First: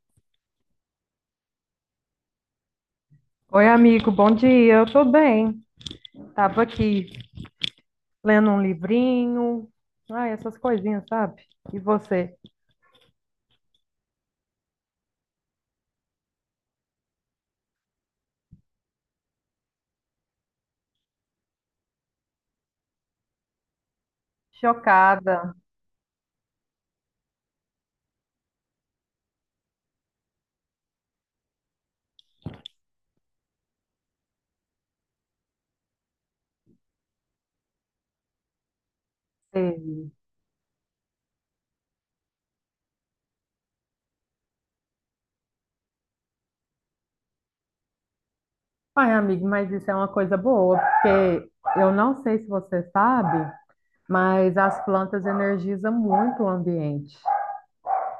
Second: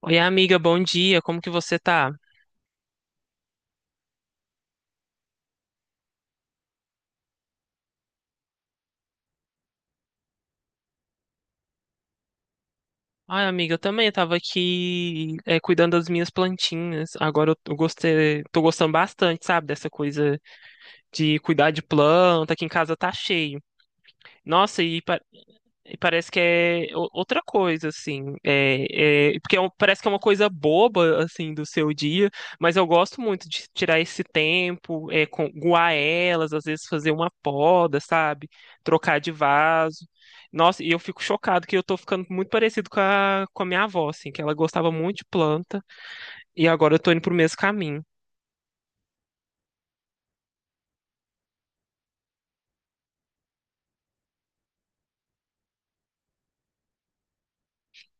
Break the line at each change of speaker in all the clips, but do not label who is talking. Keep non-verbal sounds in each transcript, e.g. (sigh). Oi, amiga, bom dia. Como que você tá?
Oi, amigo, bom dia. Eu tô bem. Tava aqui lendo um livrinho, ai, essas coisinhas, sabe? E você?
Ai, amiga, eu também tava aqui cuidando das minhas plantinhas. Agora eu gostei, tô gostando bastante, sabe, dessa coisa de cuidar de planta, que em casa tá cheio. Nossa, e pa-
Chocada.
E parece que é outra coisa, assim. Porque parece que é uma coisa boba, assim, do seu dia, mas eu gosto muito de tirar esse tempo, com, guar elas, às vezes fazer uma poda, sabe? Trocar de vaso.
Ei.
Nossa, e eu fico chocado que eu tô ficando muito parecido com a minha avó, assim, que ela gostava muito de planta, e agora eu tô indo pro mesmo caminho.
Ai, amigo, mas isso é uma coisa boa, porque eu não sei se você sabe, mas as plantas energizam muito o ambiente.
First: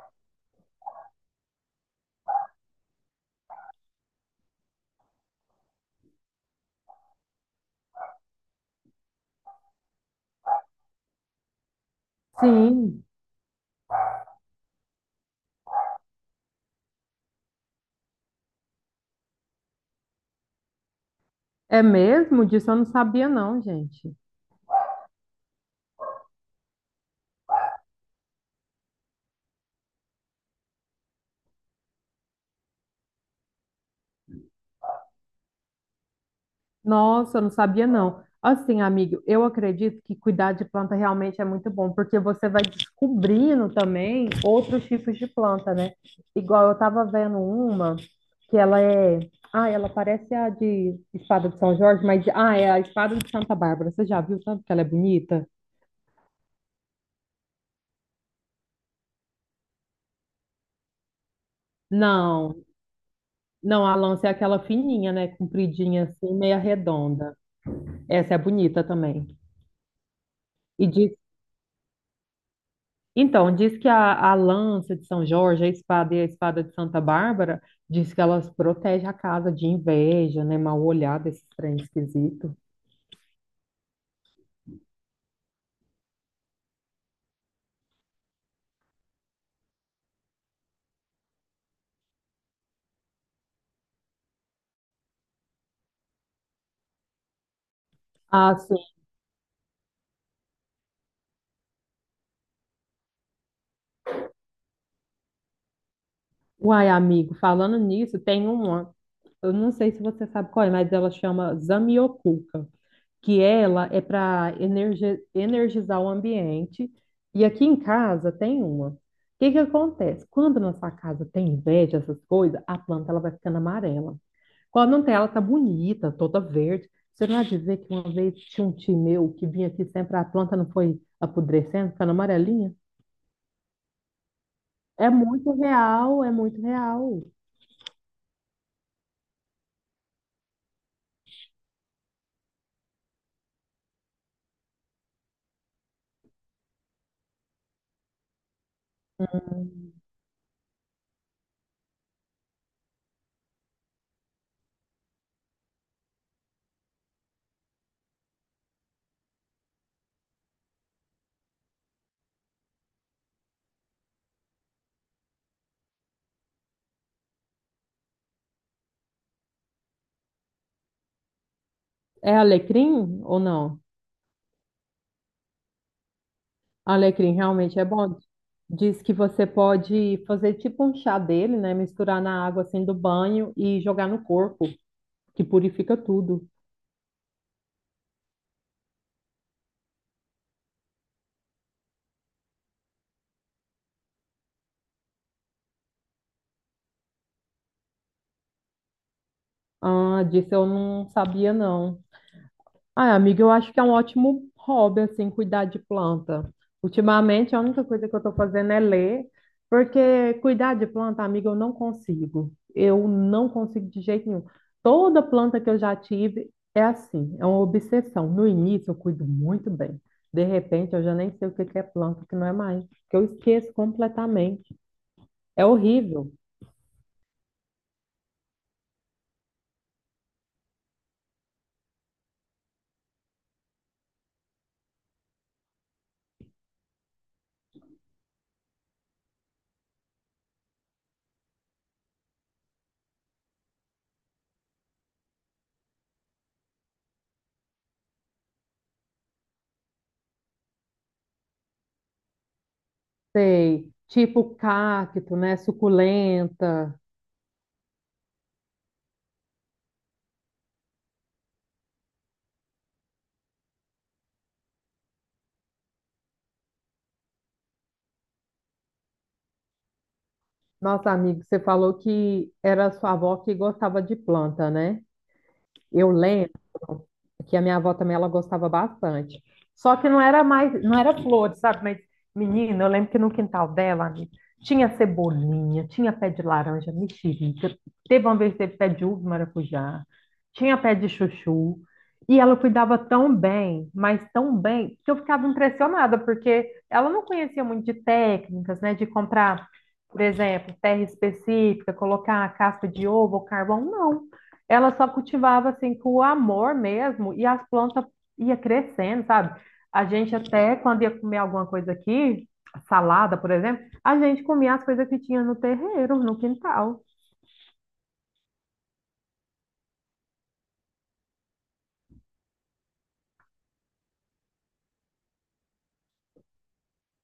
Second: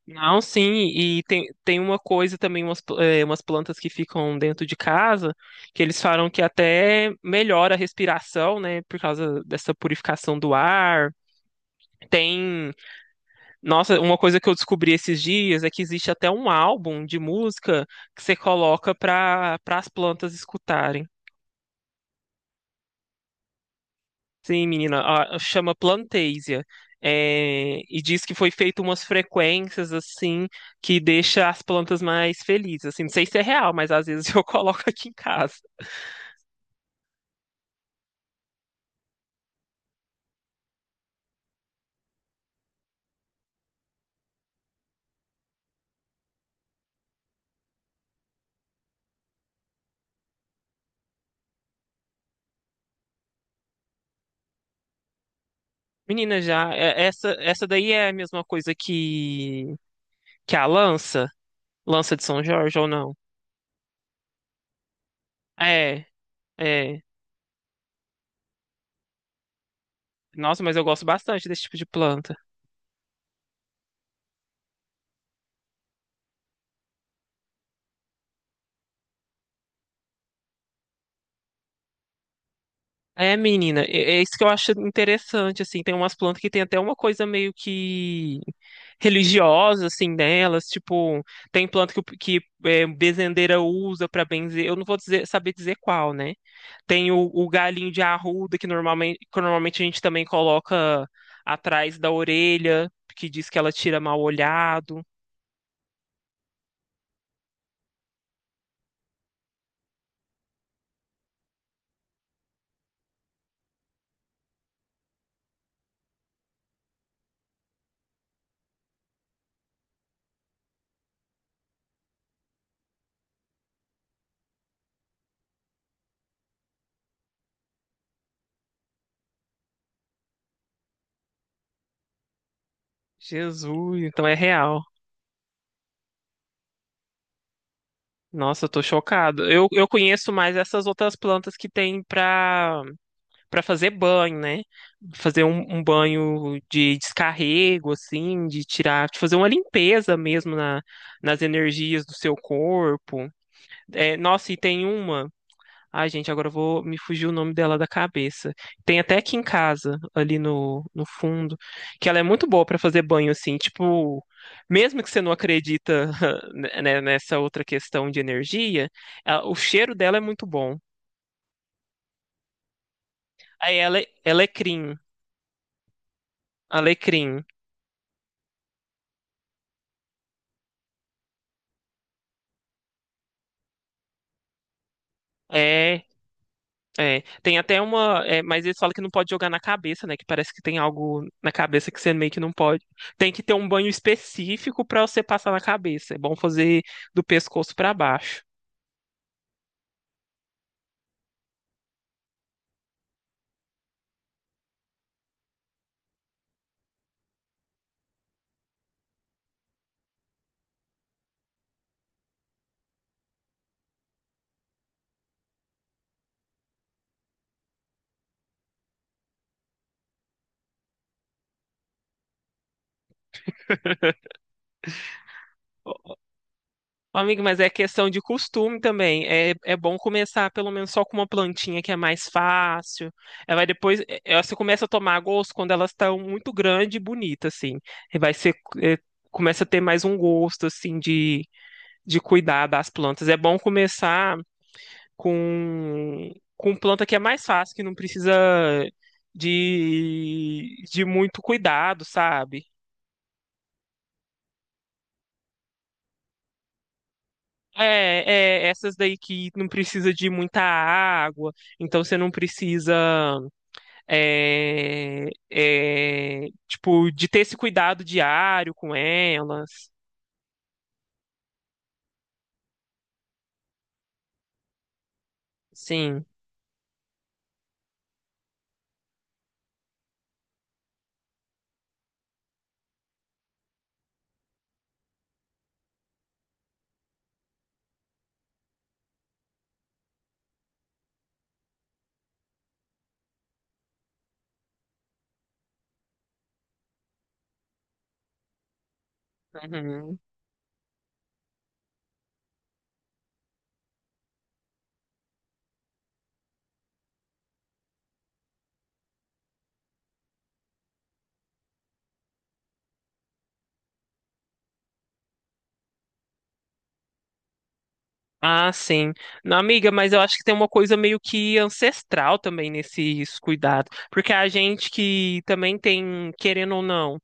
Não, sim, e tem uma coisa também, umas plantas que ficam dentro de casa, que eles falam que até melhora a respiração, né, por causa dessa purificação do ar. Tem,
Sim,
nossa, uma coisa que eu descobri esses dias é que existe até um álbum de música que você coloca para as plantas escutarem.
é mesmo? Disso eu não sabia, não, gente.
Sim, menina, chama Plantasia. É, e diz que foi feito umas frequências assim que deixa as plantas mais felizes. Assim, não sei se é real, mas às vezes (laughs) eu coloco aqui em casa.
Nossa, eu não sabia não. Assim, amigo, eu acredito que cuidar de planta realmente é muito bom, porque você vai descobrindo também outros tipos de planta, né? Igual eu tava vendo uma que ela é, ah, ela parece a de espada de São Jorge, mas ah, é a espada de Santa Bárbara. Você já viu tanto que ela é bonita?
Menina, essa daí é a mesma coisa que a lança, lança de São
Não,
Jorge ou não?
não, a lança é aquela fininha, né? Compridinha
É,
assim, meia
é.
redonda. Essa é bonita também.
Nossa, mas eu gosto bastante desse tipo de planta.
Então, diz que a lança de São Jorge, a espada e a espada de Santa Bárbara, diz que elas protegem a casa de inveja, né? Mal olhada, esse trem esquisito.
É, menina, é isso que eu acho interessante, assim, tem umas plantas que tem até uma coisa meio que religiosa, assim, delas, tipo, tem planta que, bezendeira usa pra benzer, eu não vou dizer, saber dizer qual, né? Tem o galinho de
Ah,
arruda, que
sim.
normalmente, que normalmente a gente também coloca atrás da orelha, que diz que ela tira mal olhado.
Uai, amigo, falando nisso, tem uma, eu não sei se você sabe qual é, mas ela chama Zamioculca, que ela é para energizar o ambiente. E aqui em casa tem uma. O que que acontece? Quando na sua casa tem inveja, essas coisas, a planta ela vai ficando amarela. Quando não tem, ela tá bonita, toda verde. Você não há de ver que uma vez tinha um tio meu que vinha aqui sempre, a planta não foi apodrecendo, ficando amarelinha?
Jesus, então é real.
É muito real, é muito real.
Nossa, eu tô chocado. Eu conheço mais essas outras plantas que tem pra para fazer banho, né? Fazer um banho de descarrego, assim, de tirar, de fazer uma limpeza mesmo nas energias do seu corpo. É, nossa, e tem uma. Ai, gente, agora eu vou me fugir o nome dela da cabeça. Tem até aqui em casa, ali no fundo, que ela é muito boa para fazer banho, assim, tipo, mesmo que você não acredita, (laughs) né, nessa outra questão de energia, o cheiro dela é muito bom.
É alecrim ou
Aí
não?
ela é alecrim,
Alecrim
alecrim.
realmente é bom. Diz que você pode fazer tipo um chá dele, né? Misturar na água assim do banho e jogar no corpo, que purifica
É,
tudo.
é, tem até uma. É, mas eles falam que não pode jogar na cabeça, né? Que parece que tem algo na cabeça que você meio que não pode. Tem que ter um banho específico pra você passar na cabeça. É bom fazer do pescoço pra baixo.
Ah, disso eu não sabia não. Ah, amiga, eu acho que é um ótimo hobby, assim, cuidar de planta. Ultimamente, a única coisa que eu estou fazendo é ler, porque cuidar de planta, amiga, eu não consigo. Eu não consigo de jeito nenhum. Toda planta que eu já tive é assim, é uma obsessão. No início, eu cuido muito bem. De repente, eu já nem sei o que que é planta, o que não é mais, que eu esqueço completamente. É
Ô,
horrível.
amigo, mas é questão de costume também. É, é bom começar pelo menos só com uma plantinha que é mais fácil. Ela vai depois. Você começa a tomar gosto quando elas estão muito grandes e bonitas, assim. E vai ser. é, Começa a ter mais um gosto, assim, de cuidar das plantas. É bom começar. Com, com planta que é mais fácil, que não precisa de muito cuidado, sabe?
Sei, tipo cacto, né, suculenta.
Essas daí que não precisa de muita água, então você não precisa, tipo, de ter esse cuidado diário com elas.
Nossa, amigo, você falou que era sua avó que gostava de planta, né? Eu
Sim.
lembro que a minha avó também ela gostava bastante. Só que não era mais, não era flores, sabe? Mas, menina, eu lembro que no quintal dela, amiga, tinha cebolinha, tinha pé de laranja, mexerica, teve uma vez que teve pé de uva, e maracujá, tinha pé de chuchu. E ela cuidava tão bem, mas tão bem, que eu ficava impressionada, porque ela não conhecia muito de técnicas, né? De comprar,
Uhum.
por exemplo, terra específica, colocar a casca de ovo ou carvão, não, ela só cultivava assim com o amor mesmo e as plantas ia crescendo, sabe? A gente até quando ia comer alguma coisa aqui, salada, por exemplo, a gente comia as coisas que tinha no terreiro, no quintal.
Ah, sim. Não, amiga, mas eu acho que tem uma coisa meio que ancestral também nesses cuidados. Porque a gente que também tem, querendo ou não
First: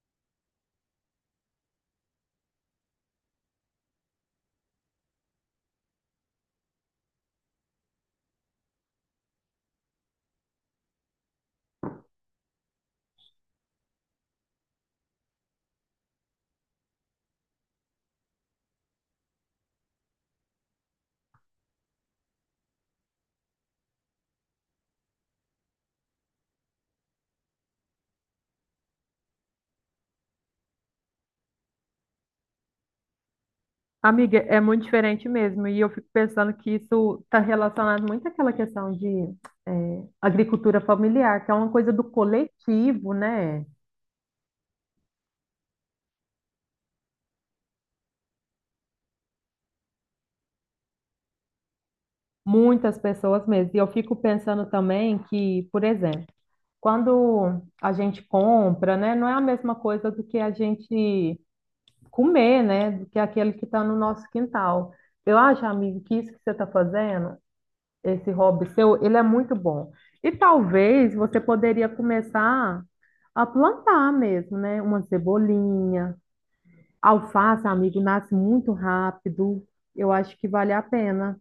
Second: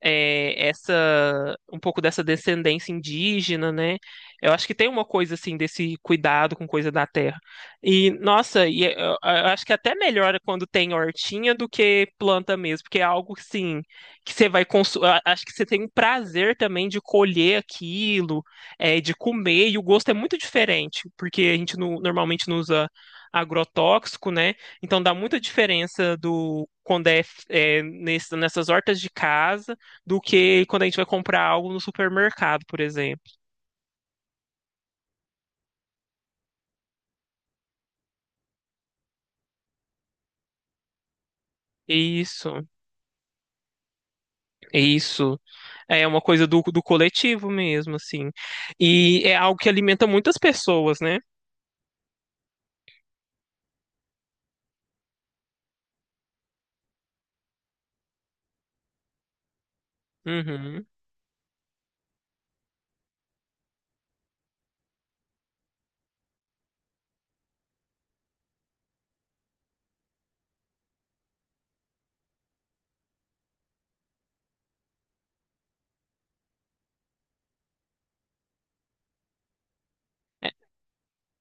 essa um pouco dessa descendência indígena, né? Eu acho que tem uma coisa assim desse cuidado com coisa da terra. E nossa, eu acho que até melhora quando tem hortinha do que planta mesmo, porque é algo assim que você vai consumir. Acho que você tem um prazer também de colher aquilo, de comer e o gosto é muito diferente, porque a gente normalmente não usa agrotóxico, né? Então dá muita diferença do quando nessas hortas de casa do que quando a gente vai comprar algo no supermercado, por exemplo.
Amiga, é muito diferente mesmo, e eu fico pensando que isso está relacionado muito àquela questão de agricultura familiar, que é uma coisa do
Isso,
coletivo, né?
isso. É uma coisa do, do coletivo mesmo, assim. E é algo que alimenta muitas pessoas, né?
Muitas pessoas mesmo. E eu fico pensando também que, por exemplo, quando a gente compra, né, não é a mesma coisa do que a
Uhum.
gente comer, né, do que aquele que está no nosso quintal. Eu acho, amigo, que isso que você está fazendo, esse hobby seu, ele é muito bom. E talvez você poderia começar a plantar mesmo, né, uma cebolinha, alface, amigo, nasce muito rápido. Eu acho que vale a pena.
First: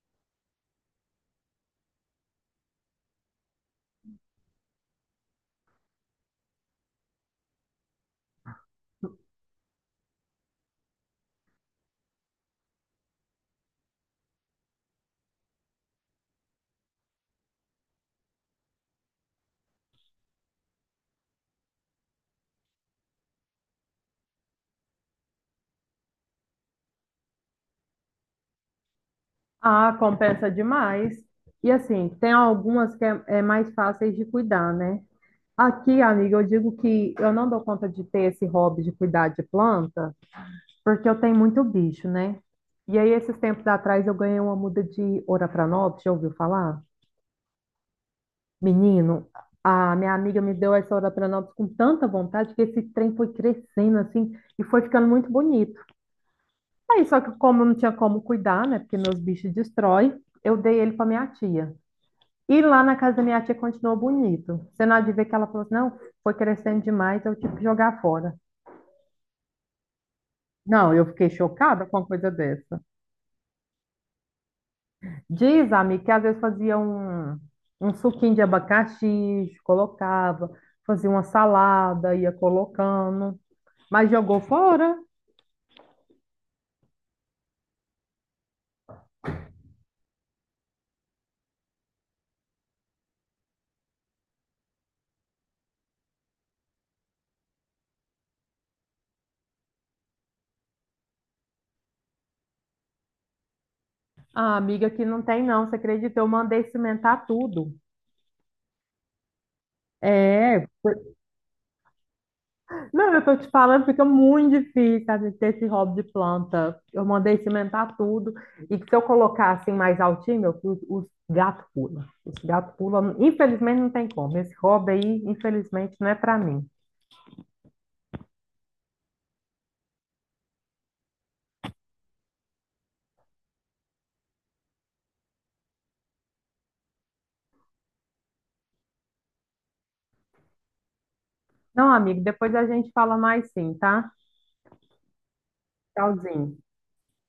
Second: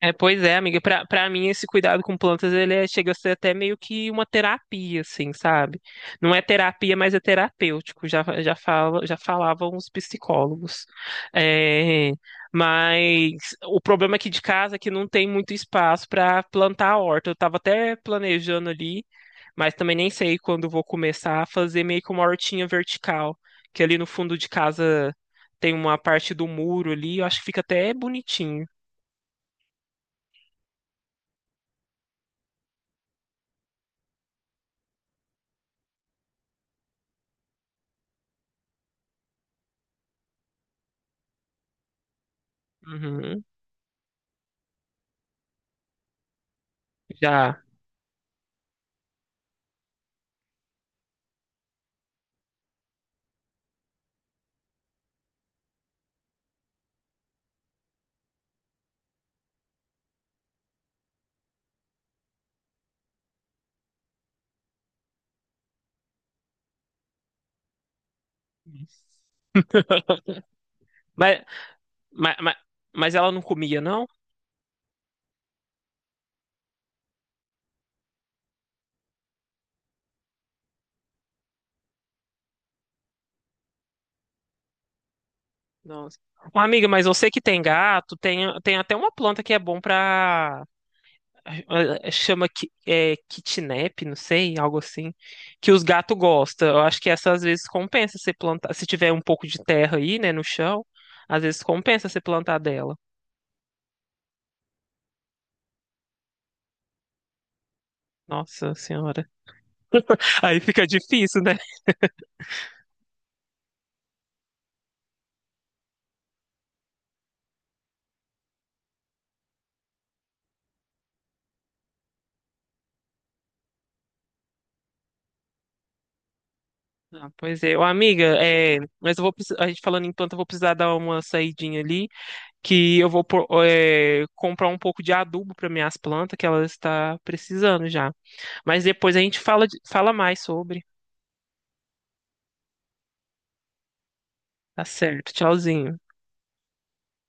É, pois é, amiga. Pra mim, esse cuidado com plantas, ele chega a ser até meio que uma terapia, assim, sabe? Não é terapia, mas é terapêutico, já falavam os psicólogos. É, mas o problema aqui de casa é que não tem muito espaço para plantar a horta. Eu tava até planejando ali, mas também nem sei quando vou começar a fazer meio que uma hortinha vertical, que ali no fundo de casa tem uma parte do muro ali, eu acho que fica até bonitinho.
Ah, compensa demais. E assim, tem algumas que é mais fáceis de cuidar, né? Aqui, amiga, eu digo que eu não dou conta de ter esse hobby de cuidar de planta, porque eu tenho muito bicho, né? E aí, esses
Uhum,
tempos atrás, eu ganhei uma muda de Oropranápolis, já ouviu falar?
já.
Menino, a minha amiga me deu essa Oropranápolis com tanta vontade que esse trem foi crescendo assim e foi ficando muito bonito. Aí, só que como eu não tinha como cuidar, né? Porque meus bichos destroem, eu dei ele para minha tia. E lá na casa da minha tia continuou bonito. Você não há de ver que ela falou assim, não, foi crescendo demais, eu tive que jogar fora. Não, eu fiquei
Mas,
chocada com uma coisa
mas, mas,
dessa.
mas ela não comia, não?
Diz, amiga, que às vezes fazia um, um suquinho de abacaxi, colocava, fazia uma salada, ia colocando, mas jogou fora.
Nossa. Ô, amiga, mas eu sei que tem gato, tem até uma planta que é bom pra. Chama kitnap, não sei, algo assim, que os gatos gostam. Eu acho que essa às vezes compensa você plantar. Se tiver um pouco de terra aí, né, no chão, às vezes compensa você plantar dela.
Ah, amiga, que não tem não, você acredita? Eu mandei cimentar tudo.
Nossa senhora. Aí
É.
fica difícil, né?
Não, eu tô te falando, fica muito difícil, sabe, ter esse hobby de planta. Eu mandei cimentar tudo. E que se eu colocar assim mais altinho, meu, os gatos pulam. Os gatos pulam. Infelizmente não tem como. Esse hobby aí, infelizmente, não é pra mim.
Ah, pois é, ô amiga, é, mas eu vou a gente falando enquanto eu vou precisar dar uma saidinha ali, que eu vou pôr, é, comprar um pouco de adubo para minhas plantas que elas está precisando já. Mas depois a gente fala fala mais sobre.
Não, amigo, depois a gente fala mais sim, tá?
Tá certo, tchauzinho.
Tchauzinho.